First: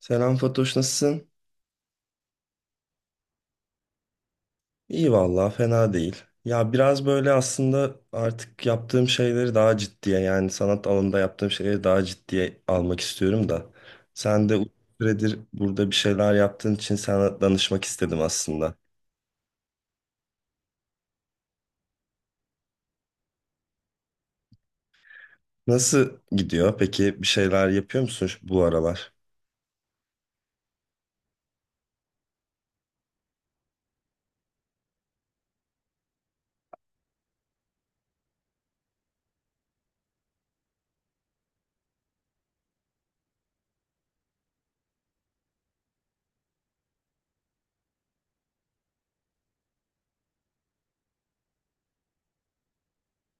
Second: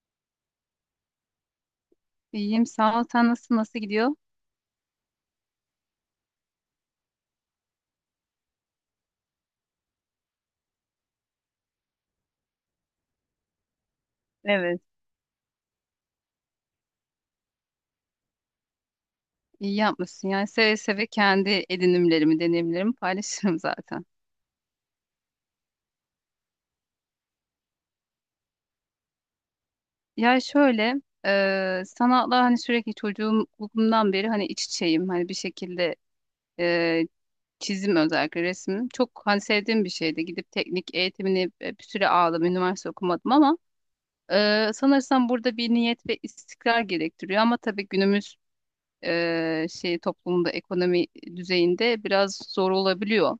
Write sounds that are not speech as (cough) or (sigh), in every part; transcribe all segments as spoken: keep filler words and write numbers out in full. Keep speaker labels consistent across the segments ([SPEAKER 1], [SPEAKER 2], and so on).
[SPEAKER 1] Selam Fatoş, nasılsın?
[SPEAKER 2] İyiyim sağ ol. Sen nasıl nasıl gidiyor?
[SPEAKER 1] İyi vallahi fena değil. Ya biraz böyle aslında artık yaptığım şeyleri daha ciddiye yani sanat alanında yaptığım şeyleri daha ciddiye almak istiyorum da. Sen de uzun
[SPEAKER 2] Evet.
[SPEAKER 1] süredir burada bir şeyler yaptığın için sana danışmak istedim aslında.
[SPEAKER 2] İyi yapmışsın. Yani seve seve kendi edinimlerimi, deneyimlerimi paylaşırım zaten.
[SPEAKER 1] Nasıl gidiyor? Peki bir şeyler yapıyor musun şu- bu aralar?
[SPEAKER 2] Ya şöyle, e, sanatla hani sürekli çocukluğumdan beri hani iç içeyim. Hani bir şekilde e, çizim özellikle resim. Çok hani sevdiğim bir şeydi. Gidip teknik eğitimini e, bir süre aldım. Üniversite okumadım ama e, sanırsam burada bir niyet ve istikrar gerektiriyor. Ama tabii günümüz e, şey toplumunda, ekonomi düzeyinde biraz zor olabiliyor.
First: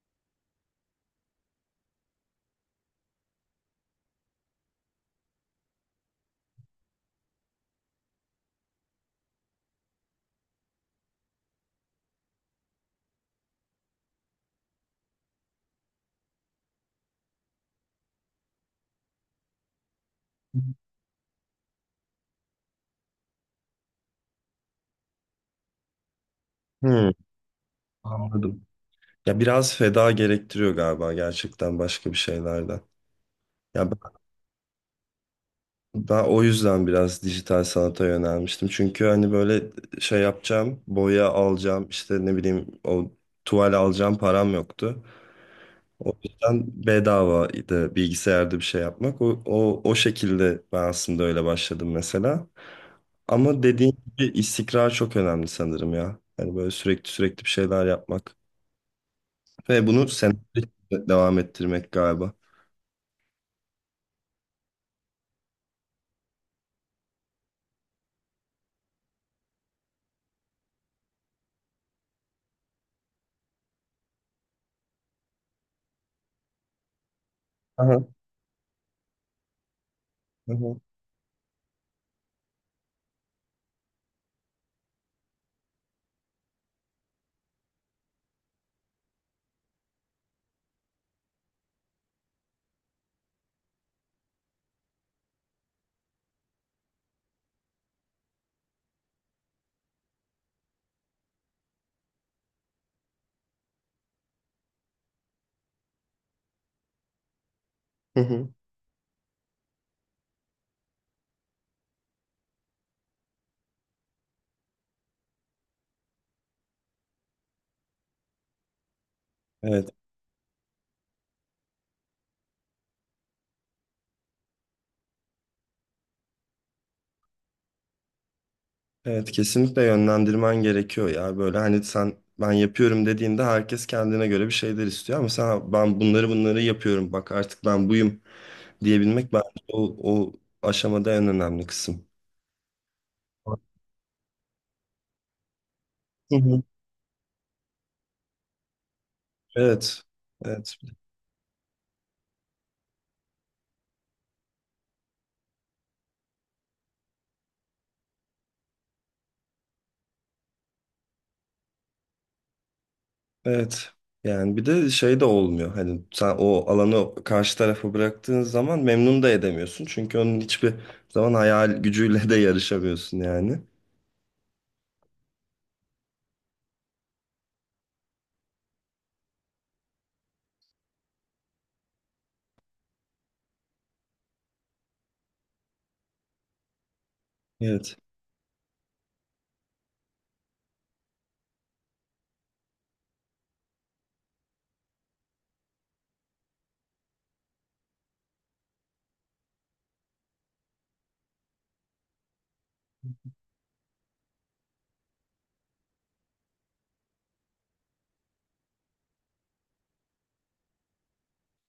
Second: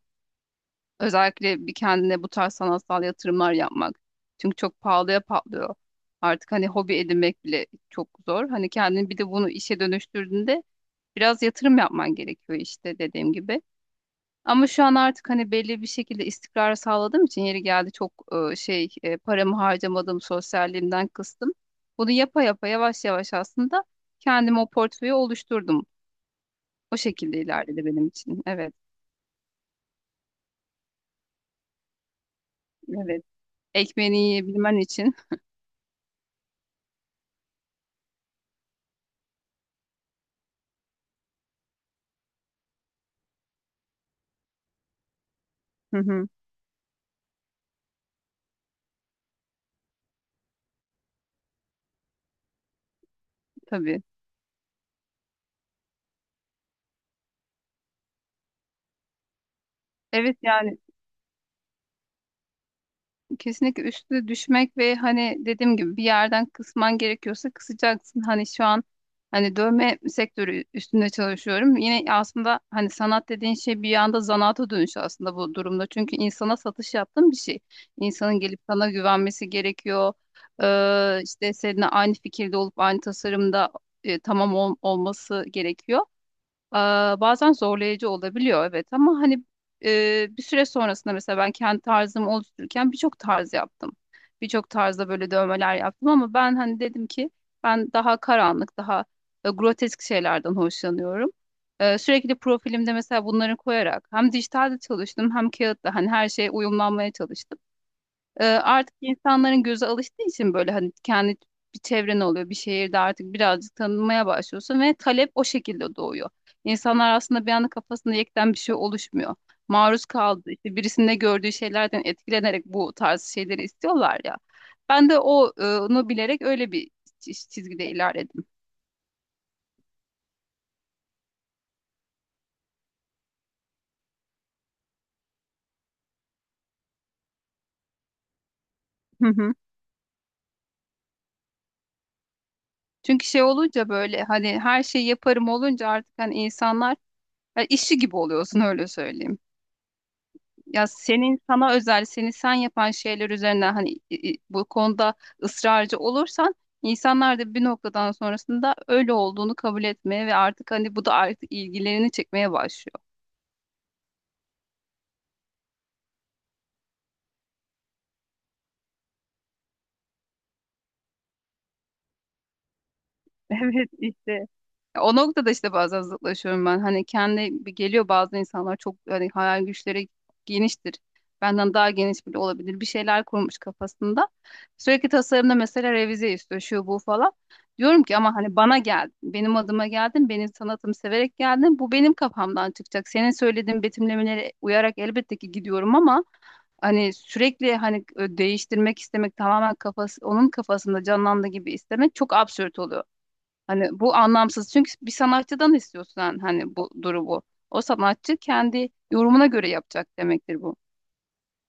[SPEAKER 2] Özellikle bir kendine bu tarz sanatsal yatırımlar yapmak. Çünkü çok pahalıya patlıyor. Artık hani hobi edinmek bile çok zor. Hani kendini bir de bunu işe dönüştürdüğünde biraz yatırım yapman gerekiyor işte dediğim gibi. Ama şu an artık hani belli bir şekilde istikrar sağladığım için yeri geldi çok e, şey e, paramı harcamadım, sosyalliğimden kıstım. Bunu yapa yapa yavaş yavaş aslında kendime o portföyü oluşturdum. O
[SPEAKER 1] Hmm,
[SPEAKER 2] şekilde ilerledi benim için.
[SPEAKER 1] anladım.
[SPEAKER 2] Evet,
[SPEAKER 1] Ya biraz feda gerektiriyor galiba gerçekten başka bir şeylerden.
[SPEAKER 2] evet.
[SPEAKER 1] Ya
[SPEAKER 2] Ekmeğini yiyebilmen için.
[SPEAKER 1] ben o yüzden biraz dijital sanata yönelmiştim. Çünkü hani böyle şey yapacağım, boya alacağım, işte ne bileyim o tuval alacağım param yoktu.
[SPEAKER 2] (laughs) Hı
[SPEAKER 1] O
[SPEAKER 2] hı,
[SPEAKER 1] yüzden bedavaydı bilgisayarda bir şey yapmak. O, o, o şekilde ben aslında öyle başladım mesela. Ama dediğin
[SPEAKER 2] tabii.
[SPEAKER 1] gibi istikrar çok önemli sanırım ya. Yani böyle sürekli sürekli bir şeyler yapmak. Ve bunu
[SPEAKER 2] Evet
[SPEAKER 1] senelerce
[SPEAKER 2] yani
[SPEAKER 1] devam ettirmek galiba.
[SPEAKER 2] kesinlikle üstüne düşmek ve hani dediğim gibi bir yerden kısman gerekiyorsa kısacaksın. Hani şu an hani dövme sektörü üstünde çalışıyorum. Yine aslında hani sanat dediğin şey bir yanda zanaata dönüşü aslında bu durumda. Çünkü insana satış yaptığın bir şey.
[SPEAKER 1] Aha,
[SPEAKER 2] İnsanın gelip sana güvenmesi gerekiyor.
[SPEAKER 1] hı hı.
[SPEAKER 2] Ee, işte seninle aynı fikirde olup aynı tasarımda e, tamam ol- olması gerekiyor. Aa, bazen zorlayıcı olabiliyor, evet, ama hani e, bir süre sonrasında mesela ben kendi tarzımı oluştururken birçok tarz yaptım. Birçok tarzda böyle dövmeler yaptım ama ben hani dedim ki ben daha karanlık, daha e, grotesk şeylerden hoşlanıyorum. E, sürekli profilimde mesela bunları koyarak hem dijitalde çalıştım hem kağıtta hani her şeye uyumlanmaya çalıştım.
[SPEAKER 1] Hı
[SPEAKER 2] Ee,
[SPEAKER 1] hı.
[SPEAKER 2] artık insanların gözü alıştığı için böyle hani kendi bir çevren oluyor, bir şehirde artık birazcık tanınmaya başlıyorsun ve talep o şekilde doğuyor. İnsanlar aslında bir anda kafasında yekten bir şey oluşmuyor.
[SPEAKER 1] Evet,
[SPEAKER 2] Maruz kaldı işte, birisinde gördüğü şeylerden etkilenerek bu tarz şeyleri istiyorlar ya. Ben de o, e, onu bilerek öyle bir çiz- çizgide ilerledim.
[SPEAKER 1] evet, kesinlikle yönlendirmen gerekiyor ya. Böyle hani sen ben yapıyorum dediğinde herkes kendine göre bir şeyler istiyor ama sen ben bunları bunları yapıyorum bak artık ben buyum diyebilmek bence
[SPEAKER 2] (laughs)
[SPEAKER 1] o, o aşamada en önemli kısım.
[SPEAKER 2] Çünkü şey olunca, böyle hani her şeyi yaparım olunca, artık hani
[SPEAKER 1] Hı hı.
[SPEAKER 2] insanlar ya işi gibi oluyorsun öyle söyleyeyim.
[SPEAKER 1] Evet. Evet.
[SPEAKER 2] Ya senin sana özel seni sen yapan şeyler üzerine hani i- i- bu konuda ısrarcı olursan insanlar da bir noktadan sonrasında öyle olduğunu kabul etmeye ve artık hani bu da artık ilgilerini çekmeye başlıyor.
[SPEAKER 1] Evet. Yani bir de şey de olmuyor. Hani sen o alanı karşı tarafa bıraktığın zaman memnun da edemiyorsun. Çünkü onun hiçbir zaman hayal gücüyle de yarışamıyorsun
[SPEAKER 2] (laughs)
[SPEAKER 1] yani.
[SPEAKER 2] Evet işte. O noktada işte bazen zıtlaşıyorum ben. Hani kendi geliyor, bazı insanlar çok hani hayal güçleri geniştir. Benden daha geniş bile olabilir. Bir şeyler kurmuş kafasında. Sürekli tasarımda mesela revize istiyor şu bu falan.
[SPEAKER 1] Evet.
[SPEAKER 2] Diyorum ki ama hani bana geldin. Benim adıma geldin. Benim sanatımı severek geldin. Bu benim kafamdan çıkacak. Senin söylediğin betimlemelere uyarak elbette ki gidiyorum ama hani sürekli hani değiştirmek istemek, tamamen kafası onun kafasında canlandığı gibi istemek çok absürt oluyor. Hani bu anlamsız. Çünkü bir sanatçıdan istiyorsun hani hani bu durumu. O sanatçı kendi yorumuna göre yapacak demektir bu.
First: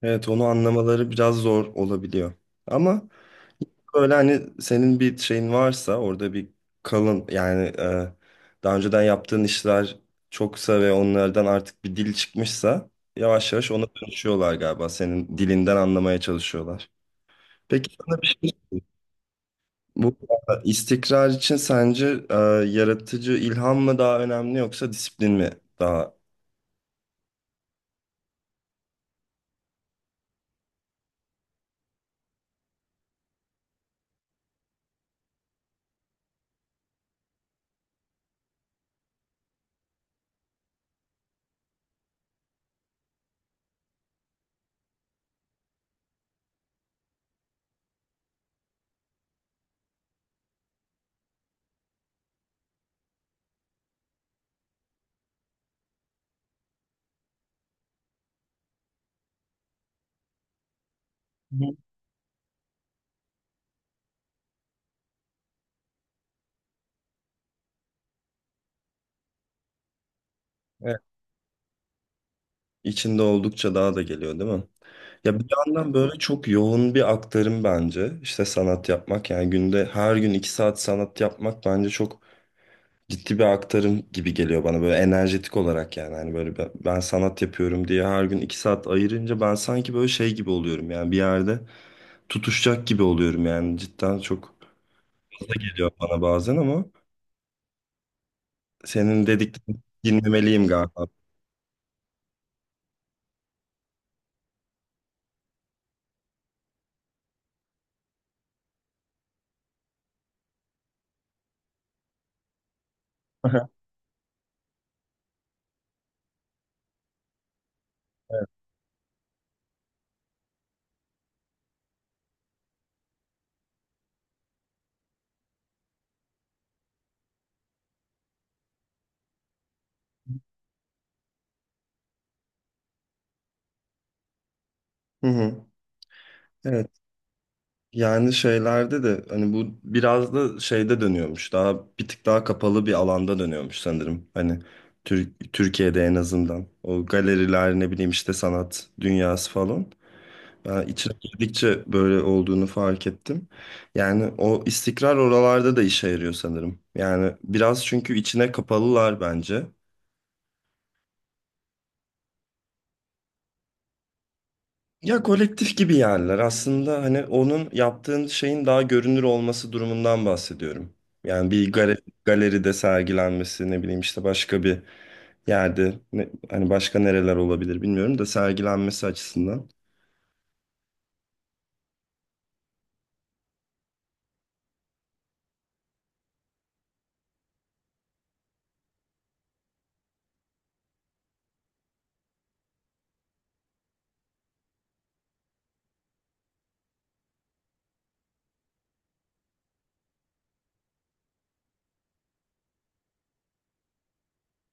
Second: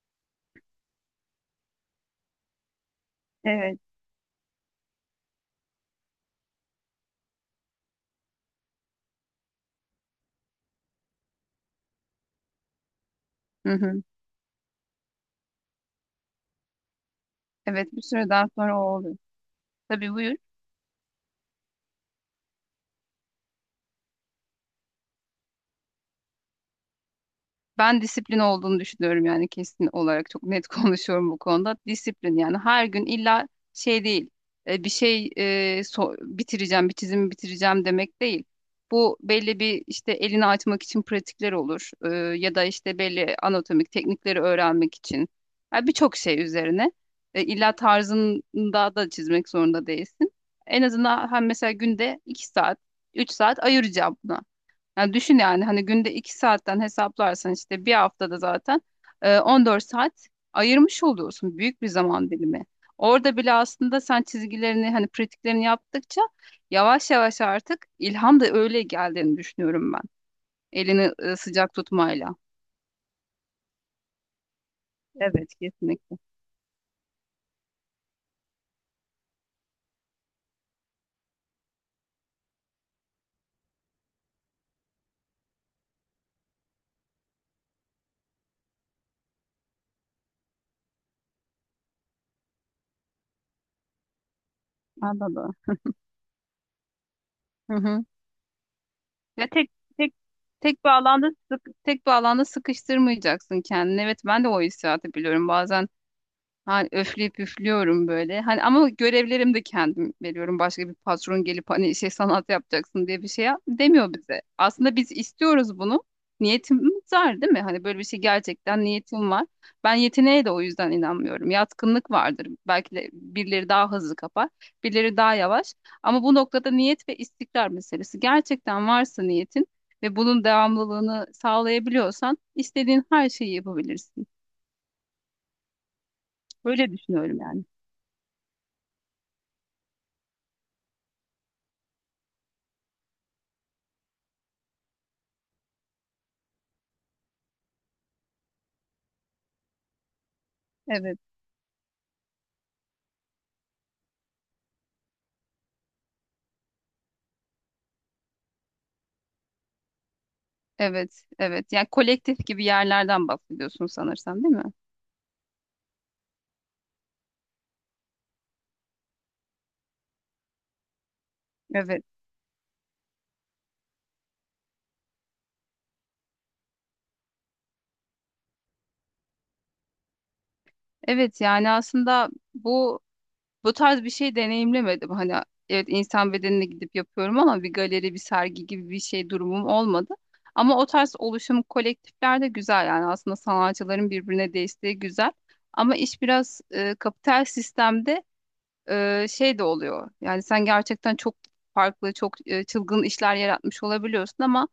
[SPEAKER 1] Evet, onu anlamaları biraz zor olabiliyor. Ama
[SPEAKER 2] Evet.
[SPEAKER 1] böyle hani senin bir şeyin varsa orada bir kalın yani e, daha önceden yaptığın işler çoksa ve onlardan artık bir dil çıkmışsa yavaş yavaş
[SPEAKER 2] Hı
[SPEAKER 1] ona
[SPEAKER 2] hı.
[SPEAKER 1] dönüşüyorlar galiba. Senin dilinden anlamaya çalışıyorlar. Peki
[SPEAKER 2] Evet, bir
[SPEAKER 1] sana bir
[SPEAKER 2] süreden
[SPEAKER 1] şey...
[SPEAKER 2] sonra o oluyor. Tabii,
[SPEAKER 1] Bu
[SPEAKER 2] buyur.
[SPEAKER 1] e, istikrar için sence e, yaratıcı ilham mı daha önemli yoksa disiplin mi daha...
[SPEAKER 2] Ben disiplin olduğunu düşünüyorum, yani kesin olarak çok net (laughs) konuşuyorum bu konuda. Disiplin, yani her gün illa şey değil, e, bir şey e, so- bitireceğim, bir çizimi bitireceğim demek değil. Bu belli bir, işte, elini açmak için pratikler olur, e, ya da işte belli anatomik teknikleri öğrenmek için. Yani birçok şey üzerine e, illa tarzında da çizmek zorunda değilsin. En azından hem mesela günde iki saat, üç saat ayıracağım buna. Yani düşün, yani hani günde iki saatten hesaplarsan işte bir haftada zaten e, on dört saat ayırmış oluyorsun.
[SPEAKER 1] Hı.
[SPEAKER 2] Büyük bir zaman dilimi. Orada bile aslında sen çizgilerini, hani pratiklerini yaptıkça yavaş yavaş artık ilham da öyle geldiğini düşünüyorum ben.
[SPEAKER 1] Evet.
[SPEAKER 2] Elini e, sıcak tutmayla.
[SPEAKER 1] içinde oldukça daha da geliyor değil mi? Ya bir
[SPEAKER 2] Evet,
[SPEAKER 1] yandan
[SPEAKER 2] kesinlikle.
[SPEAKER 1] böyle çok yoğun bir aktarım bence. İşte sanat yapmak yani günde her gün iki saat sanat yapmak bence çok ciddi bir aktarım gibi geliyor bana böyle enerjetik olarak yani. Hani böyle ben, ben sanat yapıyorum diye her gün iki saat ayırınca ben sanki böyle şey gibi oluyorum yani bir yerde tutuşacak gibi oluyorum yani cidden çok fazla
[SPEAKER 2] Anladım.
[SPEAKER 1] geliyor bana bazen ama.
[SPEAKER 2] Hı hı.
[SPEAKER 1] Senin
[SPEAKER 2] Ya tek
[SPEAKER 1] dediklerini
[SPEAKER 2] tek
[SPEAKER 1] dinlemeliyim
[SPEAKER 2] tek bir
[SPEAKER 1] galiba. (laughs)
[SPEAKER 2] alanda sık, tek bir alanda sıkıştırmayacaksın kendini. Evet, ben de o hissiyatı biliyorum. Bazen hani öfleyip üflüyorum böyle. Hani ama görevlerimi de kendim veriyorum. Başka bir patron gelip hani şey sanat yapacaksın diye bir şey yap-
[SPEAKER 1] Aha.
[SPEAKER 2] demiyor bize. Aslında biz istiyoruz bunu. Niyetimiz var değil mi? Hani böyle bir şey, gerçekten niyetim var. Ben yeteneğe de o yüzden inanmıyorum. Yatkınlık vardır. Belki de birileri daha hızlı kapar, birileri daha yavaş. Ama bu noktada niyet ve istikrar meselesi. Gerçekten varsa niyetin ve bunun devamlılığını sağlayabiliyorsan istediğin her şeyi yapabilirsin.
[SPEAKER 1] Hı hı. Evet.
[SPEAKER 2] Böyle düşünüyorum yani.
[SPEAKER 1] Yani şeylerde de hani bu biraz da şeyde dönüyormuş. Daha bir tık daha kapalı bir alanda dönüyormuş sanırım. Hani Tür- Türkiye'de en azından. O galeriler ne bileyim işte sanat dünyası falan. Ben içine
[SPEAKER 2] Evet.
[SPEAKER 1] girdikçe böyle olduğunu fark ettim. Yani o istikrar oralarda da işe yarıyor sanırım. Yani biraz çünkü içine kapalılar bence.
[SPEAKER 2] Evet, evet. Yani kolektif gibi yerlerden bahsediyorsun sanırsam, değil mi?
[SPEAKER 1] Ya kolektif gibi yerler. Aslında hani onun yaptığın şeyin daha görünür olması durumundan bahsediyorum. Yani bir gale-
[SPEAKER 2] Evet.
[SPEAKER 1] galeride sergilenmesi ne bileyim işte başka bir yerde ne- hani başka nereler olabilir bilmiyorum da sergilenmesi açısından.
[SPEAKER 2] Evet, yani aslında bu bu tarz bir şey deneyimlemedim. Hani evet, insan bedenine gidip yapıyorum ama bir galeri, bir sergi gibi bir şey durumum olmadı. Ama o tarz oluşum kolektifler de güzel, yani aslında sanatçıların birbirine desteği güzel. Ama iş biraz e, kapital sistemde e, şey de oluyor. Yani sen gerçekten çok farklı, çok e, çılgın işler yaratmış olabiliyorsun ama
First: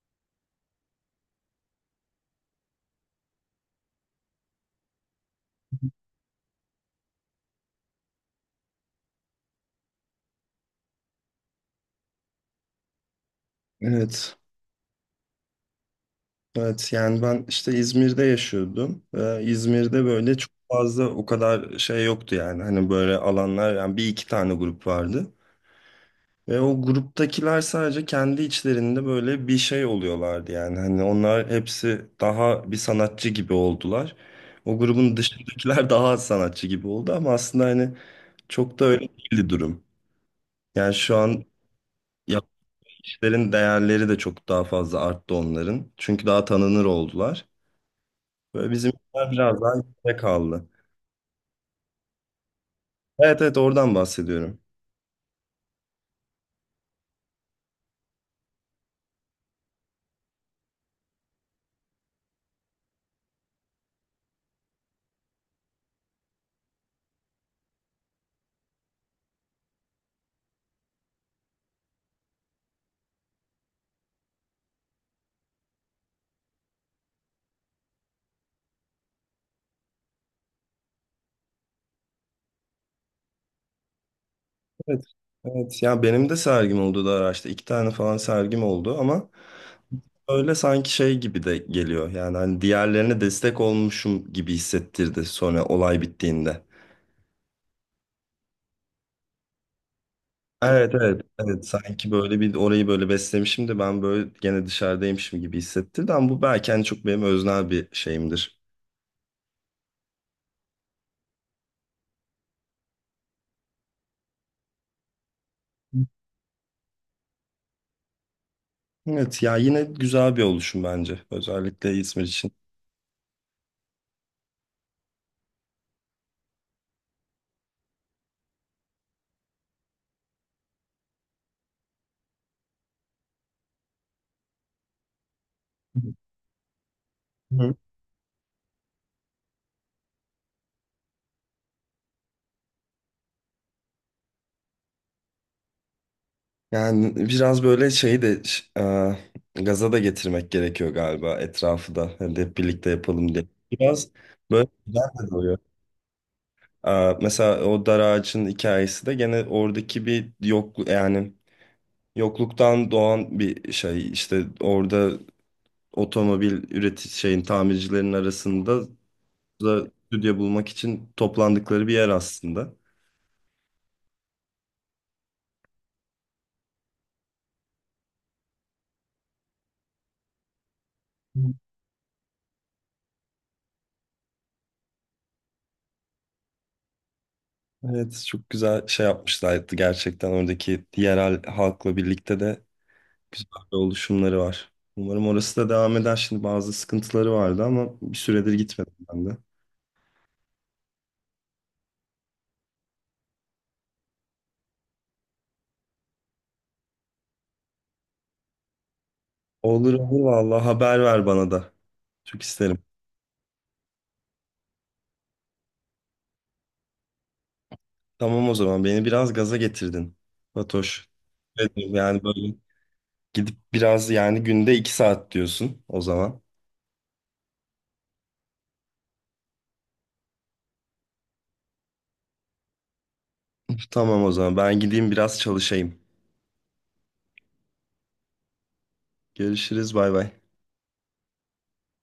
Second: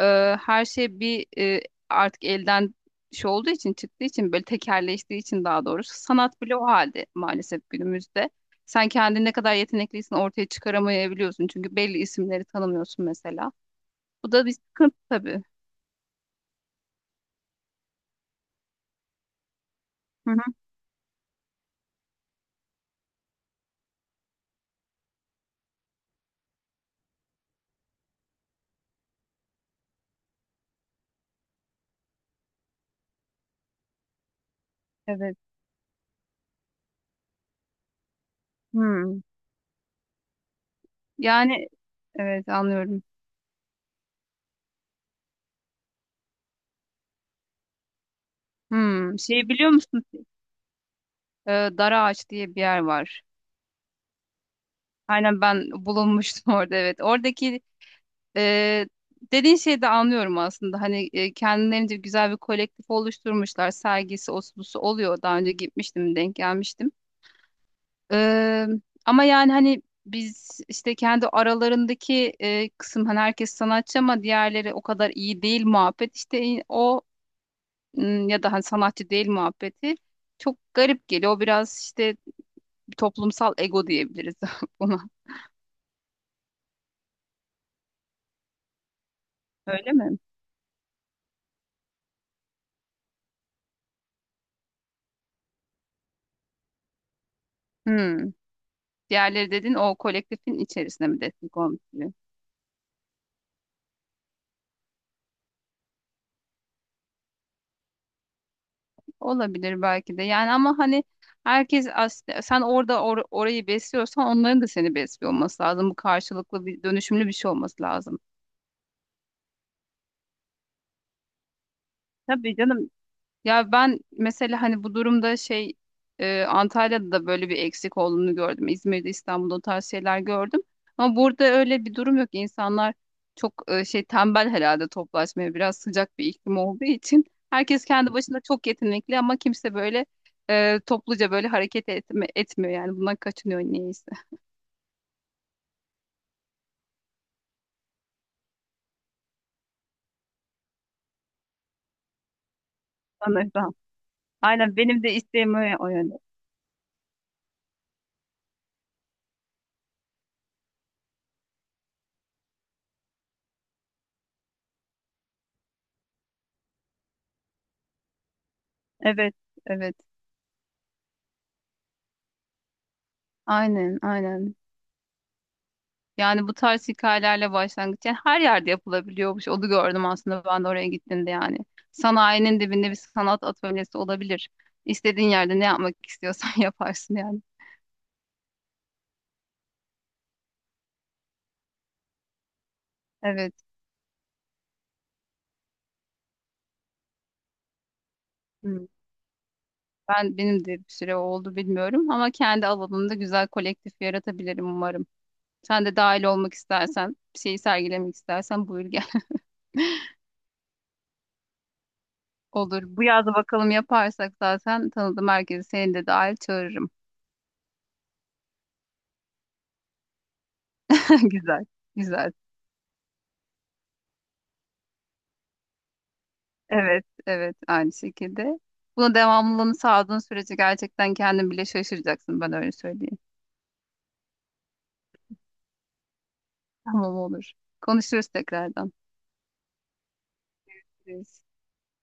[SPEAKER 2] e, her şey bir, e, artık elden şey olduğu için çıktığı için, böyle tekerleştiği için daha doğrusu sanat bile o halde maalesef günümüzde. Sen kendini ne kadar yetenekliysen ortaya çıkaramayabiliyorsun çünkü belli isimleri tanımıyorsun mesela. Bu
[SPEAKER 1] Evet.
[SPEAKER 2] da bir sıkıntı tabii.
[SPEAKER 1] Evet yani ben işte İzmir'de yaşıyordum. Ee, İzmir'de
[SPEAKER 2] Hı
[SPEAKER 1] böyle çok
[SPEAKER 2] hı,
[SPEAKER 1] fazla o kadar şey yoktu yani. Hani böyle alanlar yani bir iki tane grup vardı. Ve o gruptakiler sadece kendi içlerinde böyle bir şey oluyorlardı yani. Hani onlar hepsi daha bir sanatçı gibi oldular. O grubun
[SPEAKER 2] evet.
[SPEAKER 1] dışındakiler (laughs) daha az sanatçı gibi oldu ama aslında hani çok da öyle
[SPEAKER 2] Hmm.
[SPEAKER 1] değildi durum. Yani şu an
[SPEAKER 2] Yani evet, anlıyorum.
[SPEAKER 1] yaptıkların değerleri de çok daha fazla arttı onların. Çünkü daha tanınır oldular. Böyle
[SPEAKER 2] Hmm.
[SPEAKER 1] bizimkiler
[SPEAKER 2] Şey,
[SPEAKER 1] biraz
[SPEAKER 2] biliyor
[SPEAKER 1] daha
[SPEAKER 2] musun?
[SPEAKER 1] geride kaldı.
[SPEAKER 2] Ee, Dara Ağaç diye bir yer var.
[SPEAKER 1] Evet, evet, oradan bahsediyorum.
[SPEAKER 2] Aynen, ben bulunmuştum (laughs) orada, evet. Oradaki. Ee, Dediğin şeyi de anlıyorum aslında. Hani e, kendilerince güzel bir kolektif oluşturmuşlar. Sergisi, osbusu oluyor. Daha önce gitmiştim, denk gelmiştim. Ee, Ama yani hani biz işte kendi aralarındaki e, kısım, hani herkes sanatçı ama diğerleri o kadar iyi değil muhabbet. İşte in- o m, ya da hani sanatçı değil muhabbeti çok garip geliyor. O biraz işte toplumsal ego diyebiliriz (laughs) buna.
[SPEAKER 1] Evet. Evet, ya benim de sergim oldu da araçta. İki tane falan sergim oldu ama
[SPEAKER 2] Öyle mi?
[SPEAKER 1] öyle sanki şey gibi de geliyor. Yani hani diğerlerine destek olmuşum gibi hissettirdi sonra olay bittiğinde.
[SPEAKER 2] Hmm. Diğerleri dedin, o kolektifin
[SPEAKER 1] Evet,
[SPEAKER 2] içerisine mi
[SPEAKER 1] evet,
[SPEAKER 2] destek
[SPEAKER 1] evet,
[SPEAKER 2] olmuş?
[SPEAKER 1] sanki böyle bir orayı böyle beslemişim de ben böyle gene dışarıdaymışım gibi hissettirdi ama bu belki hani çok benim öznel bir şeyimdir.
[SPEAKER 2] Olabilir, belki de. Yani ama hani herkes aslında, sen orada or- orayı besliyorsan onların da seni besliyor olması lazım. Bu karşılıklı bir, dönüşümlü bir şey olması lazım.
[SPEAKER 1] Evet ya, yine güzel bir oluşum bence özellikle İzmir için.
[SPEAKER 2] Tabii canım. Ya ben mesela hani bu durumda şey e, Antalya'da da böyle bir eksik olduğunu gördüm. İzmir'de, İstanbul'da o tarz şeyler gördüm. Ama burada öyle bir durum yok. İnsanlar çok e, şey tembel herhalde, toplaşmaya. Biraz sıcak bir iklim olduğu için,
[SPEAKER 1] Hı.
[SPEAKER 2] herkes kendi başına çok yetenekli ama kimse böyle e, topluca böyle hareket etme, etmiyor yani. Bundan kaçınıyor niyeyse.
[SPEAKER 1] Yani biraz böyle şeyi de ş- e, gaza da getirmek gerekiyor galiba etrafı da. Hani hep birlikte yapalım diye.
[SPEAKER 2] Sanırım.
[SPEAKER 1] Biraz böyle
[SPEAKER 2] Aynen, benim de
[SPEAKER 1] güzel de
[SPEAKER 2] isteğim
[SPEAKER 1] oluyor.
[SPEAKER 2] o, o yönde.
[SPEAKER 1] Aa, mesela o dar ağacın hikayesi de gene oradaki bir yokluk yani, yokluktan doğan bir şey işte orada otomobil üretici şeyin tamircilerin arasında
[SPEAKER 2] Evet,
[SPEAKER 1] da
[SPEAKER 2] evet.
[SPEAKER 1] stüdyo bulmak için toplandıkları bir yer aslında.
[SPEAKER 2] Aynen, aynen. Yani bu tarz hikayelerle başlangıç, yani her yerde yapılabiliyormuş. Onu gördüm aslında ben de oraya gittiğimde yani. Sanayinin dibinde bir sanat atölyesi olabilir. İstediğin yerde ne yapmak istiyorsan (laughs) yaparsın yani.
[SPEAKER 1] Evet, çok güzel şey yapmışlardı gerçekten, oradaki yerel halkla birlikte de güzel
[SPEAKER 2] Evet.
[SPEAKER 1] oluşumları var. Umarım orası da devam eder. Şimdi bazı sıkıntıları vardı ama bir süredir
[SPEAKER 2] Hmm.
[SPEAKER 1] gitmedim ben de.
[SPEAKER 2] Ben benim de bir süre oldu bilmiyorum ama kendi alanımda güzel kolektif yaratabilirim umarım. Sen de dahil olmak istersen, bir şeyi sergilemek istersen buyur gel.
[SPEAKER 1] Olur, olur, vallahi haber ver bana da.
[SPEAKER 2] (laughs)
[SPEAKER 1] Çok isterim.
[SPEAKER 2] Olur. Bu yaz bakalım, yaparsak zaten tanıdığım herkesi, seni de dahil, çağırırım.
[SPEAKER 1] Tamam, o zaman beni biraz gaza getirdin, Fatoş.
[SPEAKER 2] (laughs) Güzel.
[SPEAKER 1] Evet yani
[SPEAKER 2] Güzel.
[SPEAKER 1] böyle gidip biraz yani günde iki saat diyorsun o zaman.
[SPEAKER 2] Evet, evet, aynı şekilde. Buna devamlılığını sağladığın sürece gerçekten kendin bile şaşıracaksın, ben öyle söyleyeyim.
[SPEAKER 1] Tamam, o zaman ben gideyim biraz çalışayım.
[SPEAKER 2] Tamam, olur. Konuşuruz tekrardan.
[SPEAKER 1] Görüşürüz, bay bay.
[SPEAKER 2] Görüşürüz.